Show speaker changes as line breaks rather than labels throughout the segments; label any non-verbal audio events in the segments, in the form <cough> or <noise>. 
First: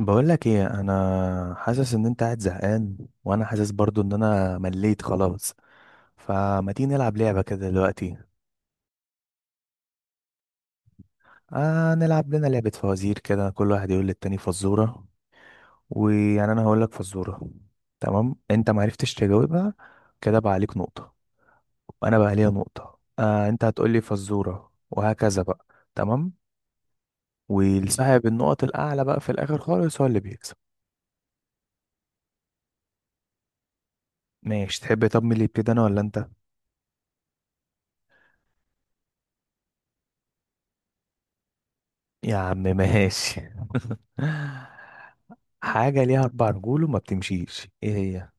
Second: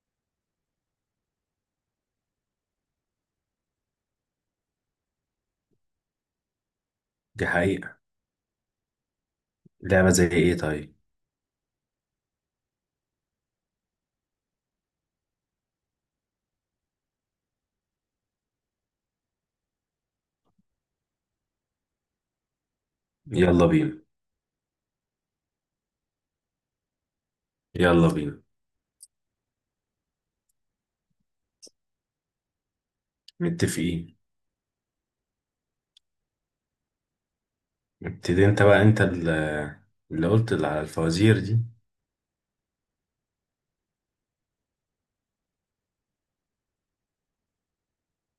بقولك ايه، انا حاسس ان انت قاعد زهقان، وانا حاسس برضو ان انا مليت خلاص، فما تيجي نلعب لعبة
دي
كده
حقيقة.
دلوقتي؟
لعبة زي ايه طيب؟
آه، نلعب لنا لعبة فوازير كده، كل واحد يقول للتاني فزورة. ويعني انا هقولك فزورة، تمام؟ انت معرفتش تجاوبها، كده بقى عليك نقطة، وانا بقى عليا نقطة. آه انت
يلا
هتقولي
بينا.
فزورة وهكذا بقى. تمام.
يلا
والصاحب
بينا.
النقط الاعلى بقى في الاخر خالص هو اللي بيكسب.
متفقين.
ماشي تحب، طب مين اللي يبتدي، انا ولا انت؟
ابتدي انت بقى، اللي قلت اللي على الفوازير دي.
يا عم ماشي. <laughs> حاجة ليها أربع رجول وما بتمشيش، إيه هي؟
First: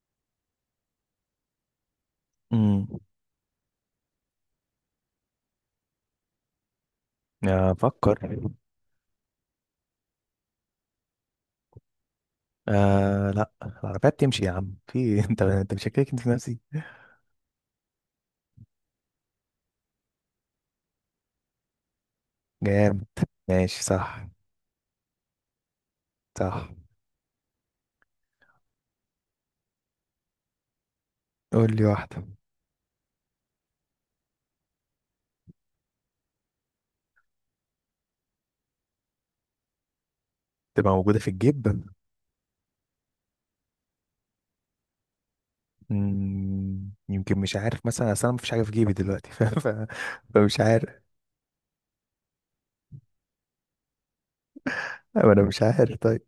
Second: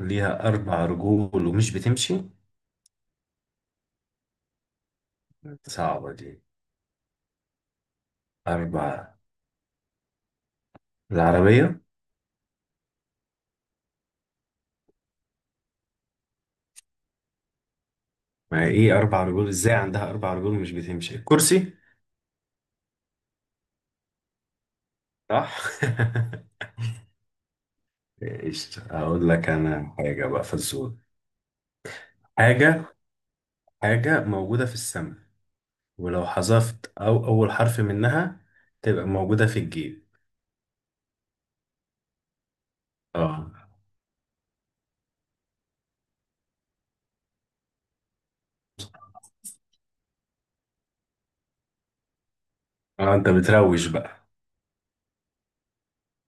ليها اربع رجول ومش بتمشي.
امم
صعبة دي.
أفكر.
اربع. العربية.
آه، لا، العربية بتمشي يا عم في <laughs> إيه؟ أنت مشكك أنت في نفسي.
ما هي ايه اربع رجول؟ ازاي عندها اربع رجول ومش بتمشي؟ الكرسي.
جامد ماشي صح.
صح. <laughs>
صح.
ايش اقول لك انا حاجة بقى؟ فزورة.
قول لي واحدة.
حاجة. حاجة موجودة في السماء، ولو حذفت او اول حرف منها تبقى موجودة في الجيب.
تبقى موجودة في الجيب.
اه.
يمكن مش عارف مثلا، أصل أنا مفيش حاجة في جيبي دلوقتي. <laughs> فمش عارف.
اه انت بتروج بقى.
أو أنا مش عارف طيب.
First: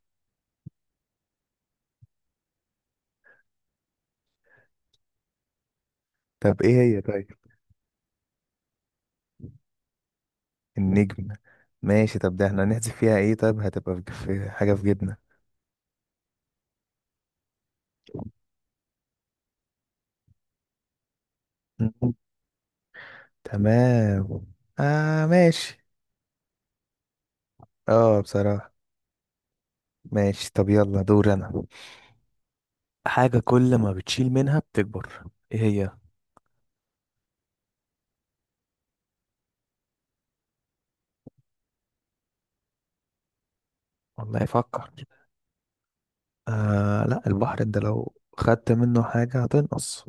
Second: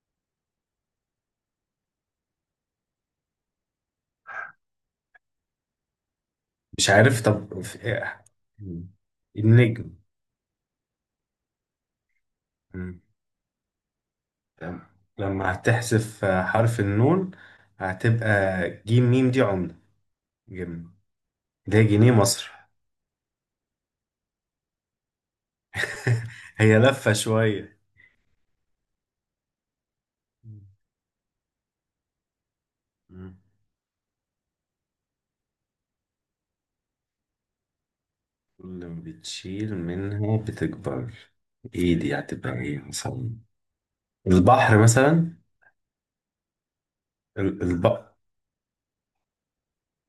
طب إيه
مش
هي
عارف،
طيب؟
طب في إيه؟ مم. النجم.
النجم. ماشي طب ده احنا هنحذف
مم.
فيها إيه طيب، هتبقى في حاجة
تمام.
في جيبنا؟
لما هتحذف حرف النون، هتبقى جيم ميم، دي عملة، جنيه. ده جنيه مصر.
تمام. آه ماشي.
<laughs> هي لفة شوية.
اه بصراحة. ماشي طب يلا دور انا.
مم.
حاجة كل ما بتشيل منها بتكبر، ايه هي؟
اللي بتشيل منها بتكبر؟ ايه دي؟ هتبقى ايه مثلا؟
والله
البحر
فكر.
مثلا.
آه، لا، البحر
ال-
انت
الب...
لو خدت منه حاجة هتنقص.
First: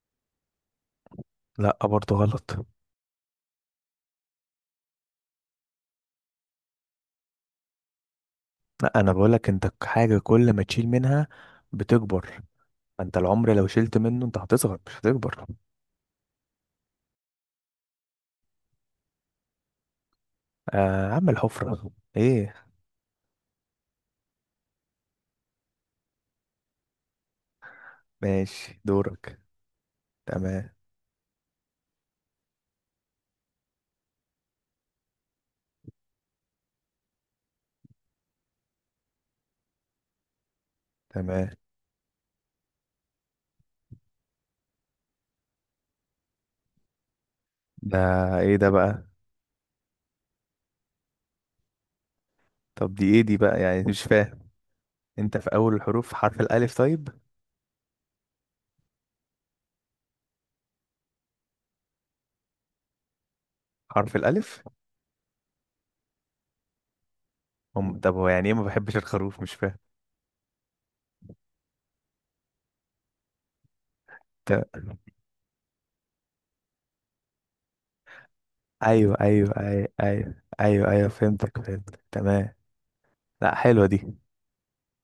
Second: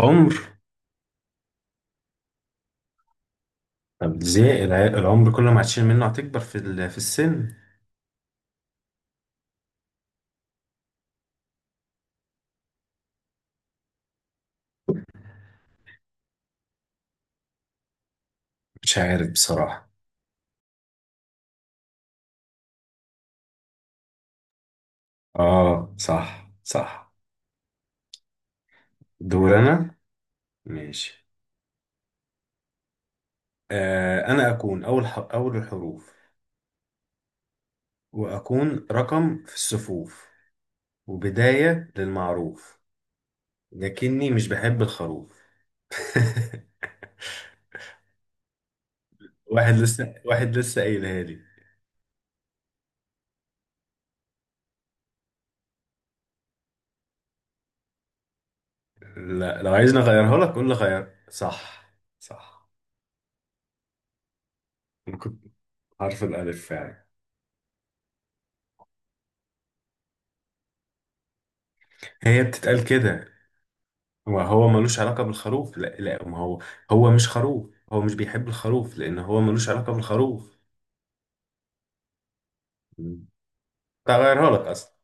عمر.
لا برضه غلط.
طب ازاي العمر كل ما هتشيل منه هتكبر في السن؟
لا انا بقولك انت حاجة كل ما تشيل منها بتكبر. انت العمر لو شلت منه انت هتصغر مش هتكبر.
مش عارف بصراحة.
آه عم الحفرة. ايه
اه صح صح.
ماشي دورك.
دور انا.
تمام.
ماشي. انا اكون اول الحروف، واكون رقم في الصفوف،
تمام.
وبداية للمعروف، لكني مش بحب الخروف. <laughs>
ده ايه ده بقى؟
واحد لسه، واحد لسه قايلها لي.
طب دي ايه دي بقى يعني مش فاهم. انت في اول الحروف حرف الالف طيب.
لا لو عايزني اغيرها لك قول لي غير. صح. صح.
حرف الالف.
انا كنت حرف الالف فعلا.
طب هو يعني ايه ما بحبش الخروف، مش فاهم
هي بتتقال كده،
طب.
وهو ملوش علاقة بالخروف. لا لا، ما هو هو مش خروف، هو مش بيحب الخروف
ايوه،
لان هو
ايوه،
ملوش
ايوه،
علاقة
ايوه،
بالخروف.
ايوه، ايوه، فهمتك، فهمتك، تمام. لا حلوه دي.
تغيرها لك اصلا.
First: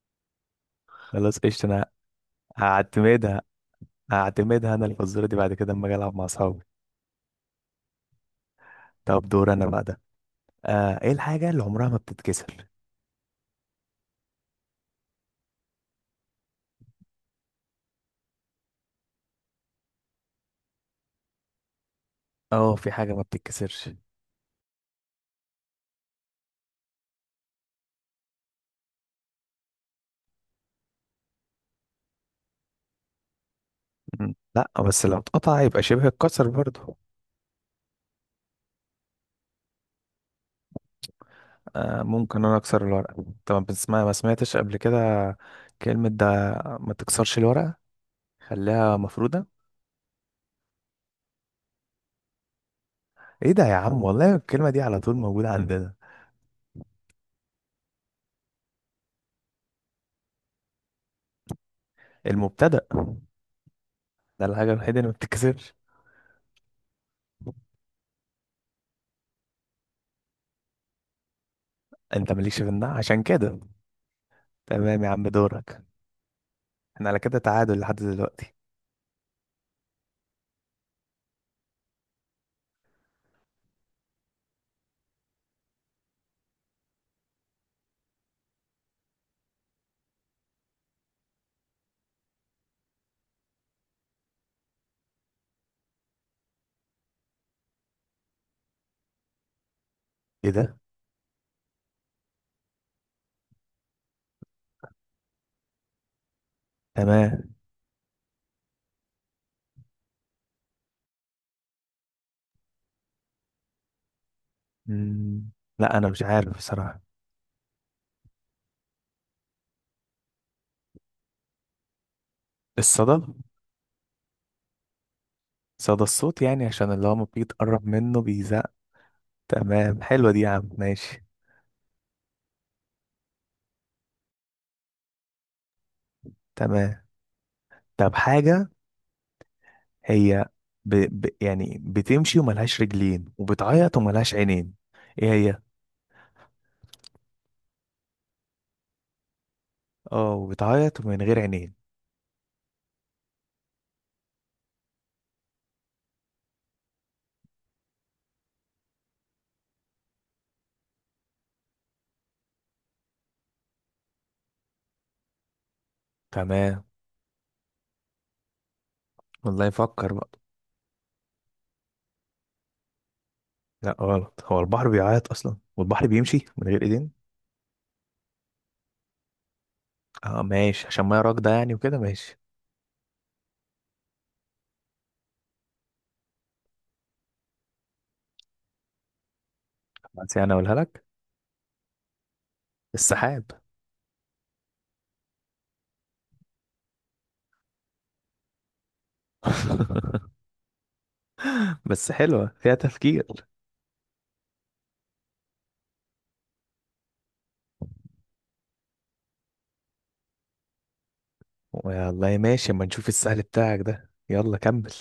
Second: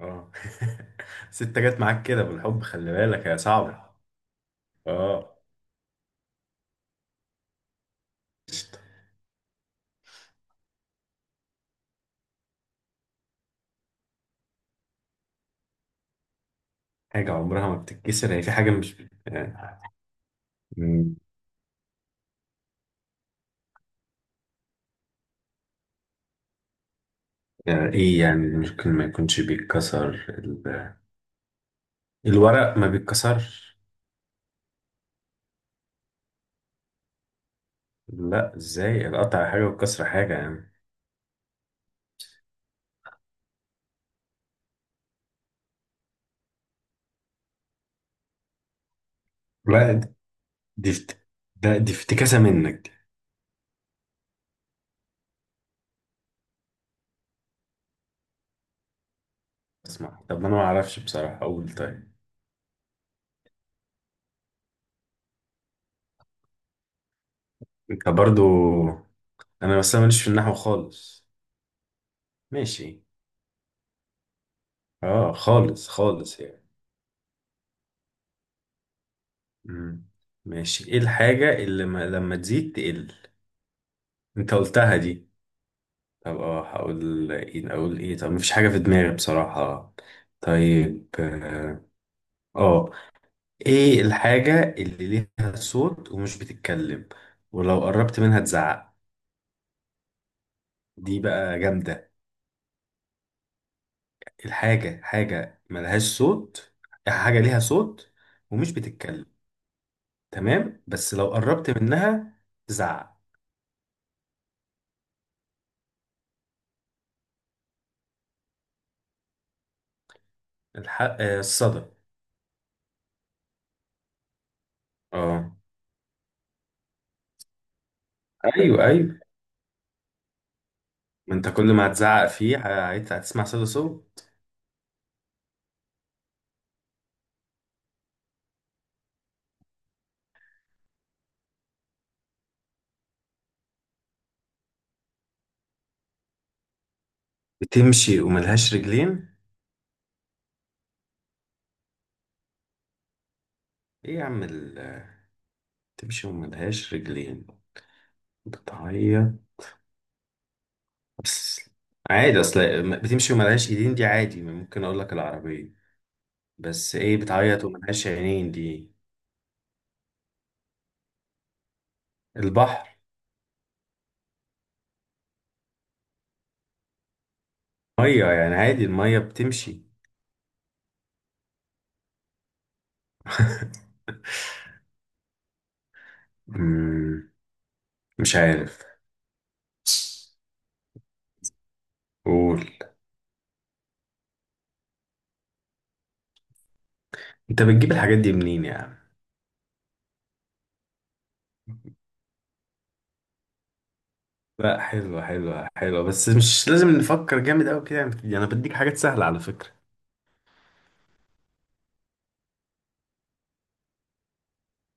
اه. <laughs>
خلاص
ست
قشطه
جت
انا.
معاك كده بالحب، خلي بالك هي
هعتمدها،
صعبة.
هعتمدها انا الفزوره دي
اه.
بعد كده اما اجي العب مع اصحابي.
قشطة.
طب دور انا بقى ده. آه ايه الحاجه اللي عمرها ما بتتكسر؟
حاجة عمرها ما بتتكسر، هي في حاجة مش آه. مم.
اه في حاجه ما بتتكسرش.
ايه يعني؟ ممكن ما يكونش بيتكسر الورق، ما بيتكسرش.
لا بس لو اتقطع يبقى شبه اتكسر برضه.
لا ازاي، القطع حاجة والكسر حاجة يعني.
آه ممكن انا اكسر الورقه طبعا، بس ما سمعتش قبل كده كلمه ده ما تكسرش الورقه. خليها مفرودة.
لا دي دي افت... ده دي افتكاسة منك دي.
ايه ده يا عم؟ اه والله الكلمة دي على طول موجودة عندنا.
اسمع، طب انا ما اعرفش بصراحة، اقول طيب.
المبتدأ ده الحاجة الوحيدة اللي ما بتتكسرش.
انت برضو. انا بس أنا ماليش في النحو خالص.
انت مالكش في النوع
ماشي.
عشان كده. تمام يا عم
اه
دورك.
خالص خالص يعني.
احنا على كده تعادل لحد دلوقتي.
مم. ماشي. ايه الحاجة اللي ما لما تزيد تقل؟ انت قلتها دي. طب اه هقول ايه؟ اقول ايه؟ طب مفيش حاجة في دماغي بصراحة. طيب اه. آه. ايه الحاجة اللي ليها صوت ومش بتتكلم، ولو قربت منها تزعق؟
ايه ده؟
دي بقى جامدة. الحاجة حاجة ملهاش صوت. حاجة
تمام.
ليها صوت ومش بتتكلم، تمام، بس لو قربت منها تزعق.
مم. لا انا مش عارف بصراحة.
الح... آه الصدى.
الصدى.
اه.
صدى الصوت يعني عشان اللي هو ما بيتقرب منه بيزق.
ايوه ايوه.
تمام حلوة دي يا عم ماشي.
ما انت كل ما هتزعق فيه هتسمع صدى صوت.
تمام طب حاجة هي يعني بتمشي وملهاش رجلين وبتعيط وملهاش عينين، ايه هي؟
بتمشي وملهاش رجلين.
اه وبتعيط ومن غير عينين.
ايه يا عم بتمشي وملهاش رجلين، بتعيط، بس عادي. اصل بتمشي وملهاش ايدين دي عادي، ممكن اقول لك العربية.
تمام.
بس ايه بتعيط وملهاش عينين دي؟
والله يفكر بقى.
البحر.
لا غلط، هو البحر بيعيط اصلا والبحر بيمشي من غير ايدين.
مية يعني عادي، المية بتمشي.
اه ماشي عشان ما راكده يعني وكده ماشي.
<laughs> مم، مش عارف.
بس يعني اقولها لك.
قول.
السحاب.
انت بتجيب الحاجات دي منين يا عم؟
<laughs> بس حلوه فيها تفكير.
لا حلوة حلوة حلوة، بس مش لازم نفكر جامد أوي كده يعني. أنا بديك حاجات سهلة على فكرة.
والله ماشي اما نشوف السهل بتاعك ده. يلا كمل.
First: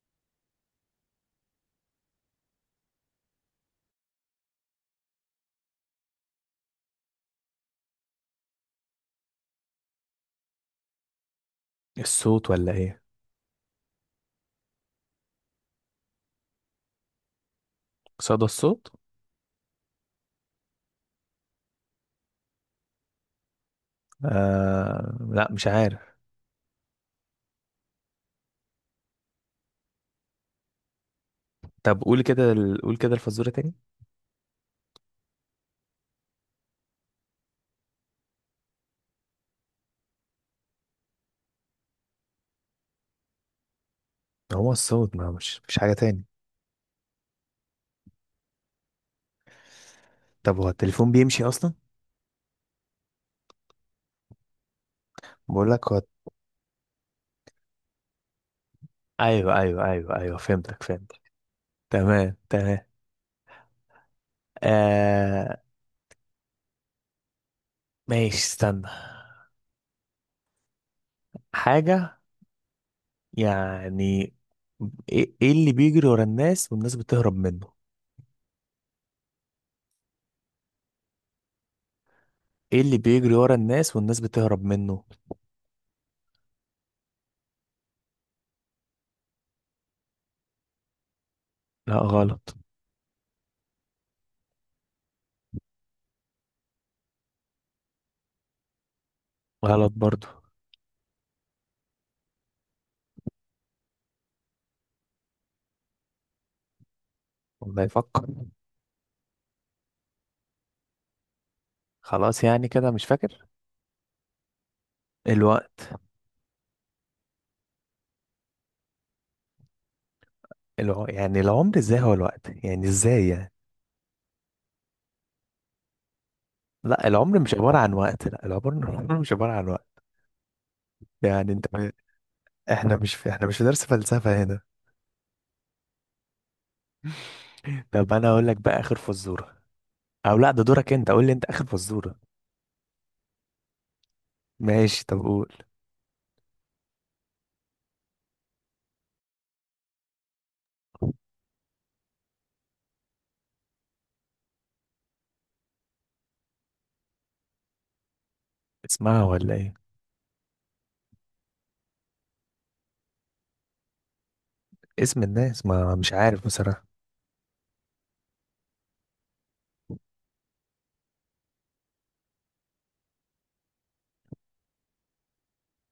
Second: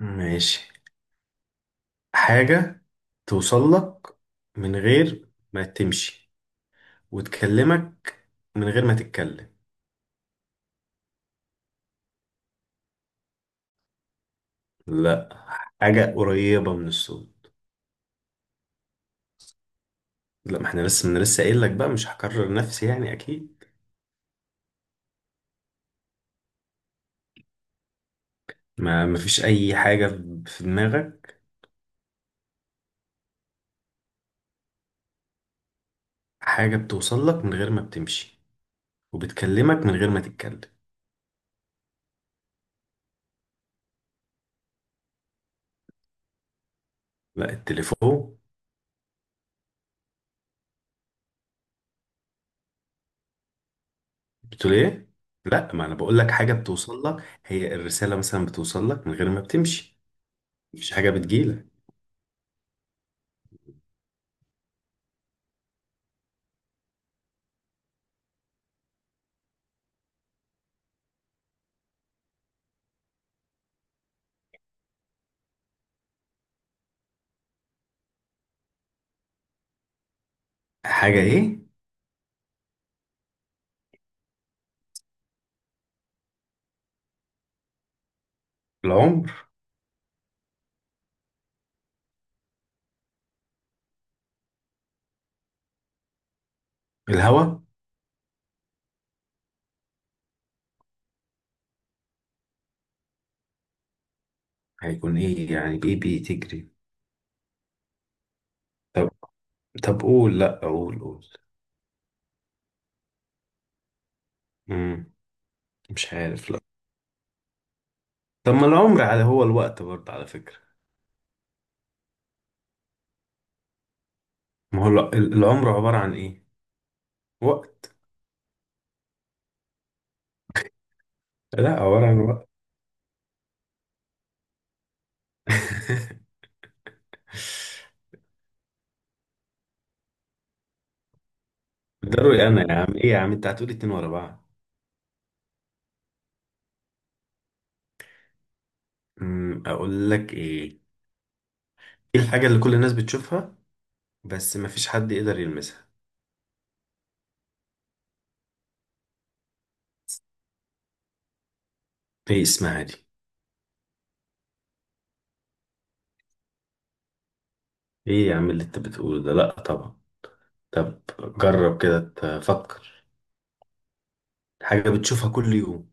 ماشي. حاجة توصل لك من غير ما تمشي، وتكلمك من غير ما تتكلم.
الصوت ولا ايه؟
لا. حاجة قريبة من الصوت.
صدى الصوت.
لا ما احنا لسه، من لسه قايل لك بقى، مش هكرر نفسي يعني أكيد.
آه لا مش عارف.
ما ما فيش أي حاجة في دماغك.
طب قول كده قول كده الفزوره تاني.
حاجة بتوصل لك من غير ما بتمشي، وبتكلمك من غير ما تتكلم.
هو الصوت ما مش حاجه تاني.
لا التليفون.
طب هو التليفون بيمشي اصلا؟
بتقول ايه؟
بقول
لا ما
لك،
انا بقول لك، حاجه بتوصل لك، هي الرساله مثلا بتوصل لك من غير ما
ايوه، ايوه،
بتمشي.
ايوه، ايوه، فهمتك،
مفيش حاجه
فهمتك،
بتجيلك.
تمام. تمام. آه ماشي. استنى. حاجة يعني إيه اللي بيجري ورا الناس والناس بتهرب منه؟
حاجه ايه؟
ايه اللي بيجري ورا الناس والناس بتهرب منه؟
العمر.
لا غلط.
الهوى.
غلط برضو.
هيكون ايه يعني؟ ايه بتجري؟
والله يفكر.
طب. طب قول، لا قول قول.
خلاص يعني كده مش فاكر.
امم.
الوقت.
مش عارف لا. طب ما العمر، على هو الوقت برضه على فكره.
يعني العمر ازاي هو الوقت يعني ازاي يعني؟
ما هو العمر عباره عن ايه؟
لا العمر مش عبارة عن
وقت.
وقت. لا العمر <laughs> العمر مش عبارة عن وقت.
<laughs>
يعني انت
لا عباره عن وقت.
احنا مش في درس فلسفة هنا. طب انا اقول لك بقى اخر فزوره. او لا ده دورك انت، قول لي انت اخر فزوره.
ده رأيي انا يا عم. ايه يا عم انت هتقولي اتنين ورا بعض؟
ماشي طب قول.
اقول لك ايه. ايه الحاجه اللي كل الناس بتشوفها بس مفيش حد يقدر يلمسها؟
اسمها ولا ايه؟
ايه اسمها دي؟
اسم الناس، ما مش عارف بصراحه.
ايه يا عم اللي انت بتقوله ده؟ لا طبعا. طب جرب كده تفكر. حاجة بتشوفها كل يوم،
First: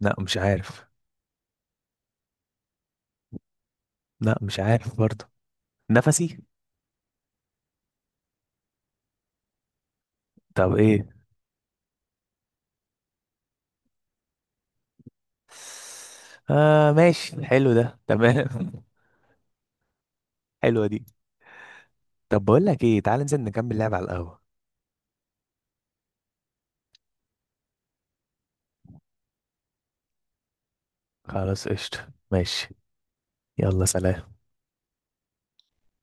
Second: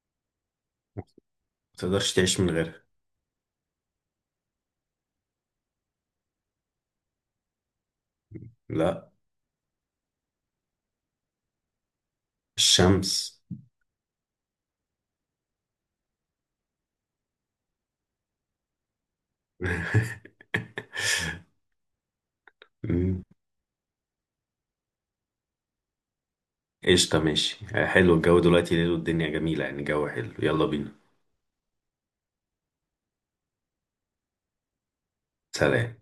لا مش عارف.
ما تقدرش تعيش من غيرها.
لا مش عارف برضه. نفسي.
لا.
طب ايه؟
الشمس.
آه ماشي حلو ده تمام. <laughs>
<laughs>
حلوه دي. طب بقول لك ايه، تعال
مم.
ننزل نكمل لعب على القهوه.
قشطة، ماشي، حلو. الجو دلوقتي ليل والدنيا جميلة يعني، جو حلو. يلا بينا.
خلاص قشطه ماشي. يلا سلام.
سلام.